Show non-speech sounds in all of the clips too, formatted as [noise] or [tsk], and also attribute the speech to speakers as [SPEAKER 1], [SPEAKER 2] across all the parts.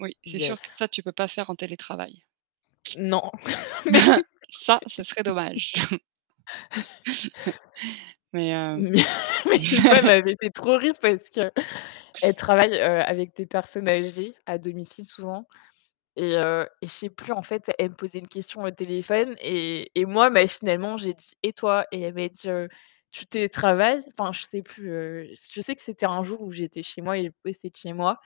[SPEAKER 1] Oui, c'est sûr que ça,
[SPEAKER 2] Yes.
[SPEAKER 1] tu peux pas faire en télétravail.
[SPEAKER 2] Non [laughs] mais
[SPEAKER 1] [chuckles] Ça, ça serait dommage. [chuckles]
[SPEAKER 2] [laughs]
[SPEAKER 1] [laughs] Mais
[SPEAKER 2] [laughs]
[SPEAKER 1] heu
[SPEAKER 2] Mais une fois elle
[SPEAKER 1] [laughs]
[SPEAKER 2] m'avait fait trop rire parce que elle travaille, heu, avec des personnes âgées à domicile souvent et heu et je sais plus en fait, elle me posait une question au téléphone et et moi, machinalement, j'ai dit: «Et toi?» et elle m'a dit, heu: «Tu télétravailles?» enfin, je sais plus, heu, je sais que c'était un jour où j'étais chez moi et je bossais de chez moi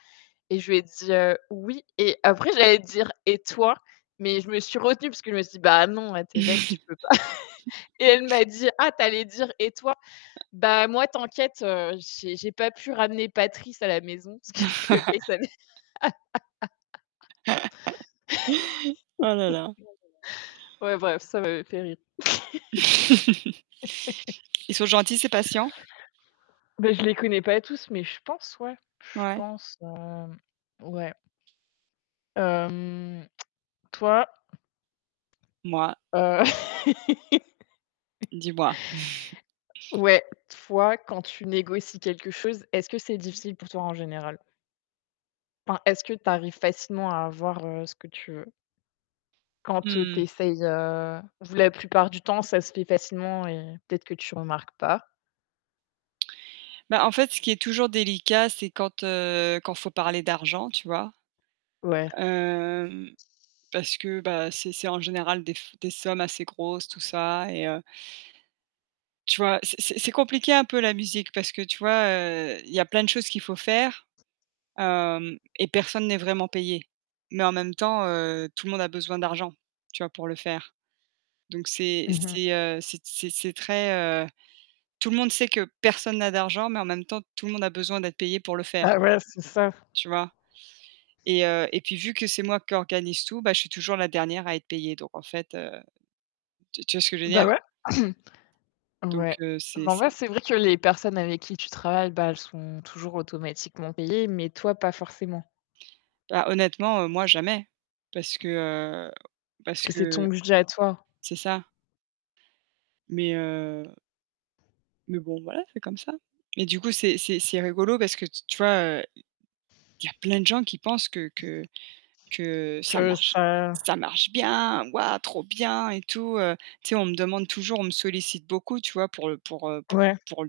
[SPEAKER 2] et je lui ai dit, heu: «Oui». Et après j'allais dire: «Et toi?» Mais je me suis retenue parce que je me suis dit: «Bah non, hé tu es bête, tu peux pas». [laughs] Et elle m'a
[SPEAKER 1] [chuckles]
[SPEAKER 2] dit: «Ah tu allais dire "et toi?" Ben moi, t'inquiète, heu, j'ai j'ai pas pu ramener Patrice à la maison». [laughs] Parce que le gars, il s'appelle [laughs]
[SPEAKER 1] [chuckles] [chuckles] Oh là, là.
[SPEAKER 2] Ouais bref, ça m'avait fait rire.
[SPEAKER 1] [chuckles]
[SPEAKER 2] [laughs]
[SPEAKER 1] Ils sont gentils ses patients?
[SPEAKER 2] Ben je les connais pas tous, mais je pense ouais, je
[SPEAKER 1] Ouais.
[SPEAKER 2] pense, heu, ouais. Hem [tsk] toi?
[SPEAKER 1] Mouah.
[SPEAKER 2] Heu [laughs]
[SPEAKER 1] Dis-moi. [chuckles]
[SPEAKER 2] Ouais, toi, quand tu négocies quelque chose, est-ce que c'est difficile pour toi en général? Enfin, est-ce que tu arrives facilement à avoir ce que tu veux quand, heu,
[SPEAKER 1] Mmh
[SPEAKER 2] tu
[SPEAKER 1] mh.
[SPEAKER 2] essayes, heu, [unintelligible] plupart du temps, ça se fait facilement et peut-être que tu remarques pas.
[SPEAKER 1] Bah en fait, ce qui est toujours délicat, c'est quand, heu quand il faut parler d'argent, tu vois?
[SPEAKER 2] Ouais.
[SPEAKER 1] Hem, parce que c'est c'est en général des des sommes assez grosses tout ça et heu, tu vois, c'est c'est compliqué un peu la musique parce que tu vois, heu, il y a plein de choses qu'il faut faire, hem, et personne n'est vraiment payé. Mais en même temps, heu, tout le monde a besoin d'argent, tu vois, pour le faire. Donc c'est
[SPEAKER 2] Mmh mh.
[SPEAKER 1] c'est heu, c'est c'est très heu, tout le monde sait que personne n'a d'argent, mais en même temps, tout le monde a besoin d'être payé pour le faire,
[SPEAKER 2] Bah ouais, c'est ça.
[SPEAKER 1] tu vois et heu et puis vu que c'est moi qui organise tout, bah je suis toujours la dernière à être payée. Donc en fait, heu, tu tu vois ce que je veux dire?
[SPEAKER 2] Bah ouais. [clears throat]
[SPEAKER 1] Donc
[SPEAKER 2] Ouais.
[SPEAKER 1] heu, c'est
[SPEAKER 2] Bah en vrai,
[SPEAKER 1] c'est
[SPEAKER 2] c'est vrai que les personnes avec qui tu travailles, bah elles sont toujours automatiquement payées, mais toi, pas forcément.
[SPEAKER 1] Bah honnêtement, moi jamais, parce que, heu,
[SPEAKER 2] Parce
[SPEAKER 1] parce
[SPEAKER 2] que c'est
[SPEAKER 1] que
[SPEAKER 2] ton budget à toi.
[SPEAKER 1] c'est ça. Mais heu mais bon, voilà, c'est comme ça. Et du coup, c'est c'est c'est rigolo parce que tu vois, heu, il y a plein de gens qui pensent que que que ça
[SPEAKER 2] Que
[SPEAKER 1] marche,
[SPEAKER 2] ça
[SPEAKER 1] ça marche bien, ouah trop bien et tout, heu, tu sais, on me demande toujours, on me sollicite beaucoup, tu vois, pour heu pour heu
[SPEAKER 2] Ouais.
[SPEAKER 1] pour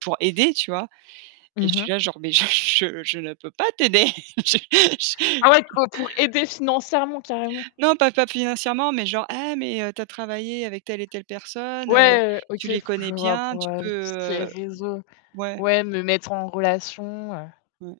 [SPEAKER 1] pour aider, tu vois? Et je
[SPEAKER 2] Mmh
[SPEAKER 1] suis
[SPEAKER 2] mh.
[SPEAKER 1] là, genre: «Mais je je ne peux pas t'aider!» [laughs] Je-je
[SPEAKER 2] Ah ouais,
[SPEAKER 1] je [chuckles]
[SPEAKER 2] co pour aider financièrement carrément!
[SPEAKER 1] Non pas pas financièrement, mais genre: «Hé mais tu as travaillé avec telle et telle personne,
[SPEAKER 2] Ouais, OK,
[SPEAKER 1] tu les connais
[SPEAKER 2] je vois
[SPEAKER 1] bien,
[SPEAKER 2] pour,
[SPEAKER 1] tu
[SPEAKER 2] heu,
[SPEAKER 1] peux,
[SPEAKER 2] tout ce qui est
[SPEAKER 1] heu»
[SPEAKER 2] réseau
[SPEAKER 1] ouais.
[SPEAKER 2] ouais, me mettre en relation, heu
[SPEAKER 1] Ouais.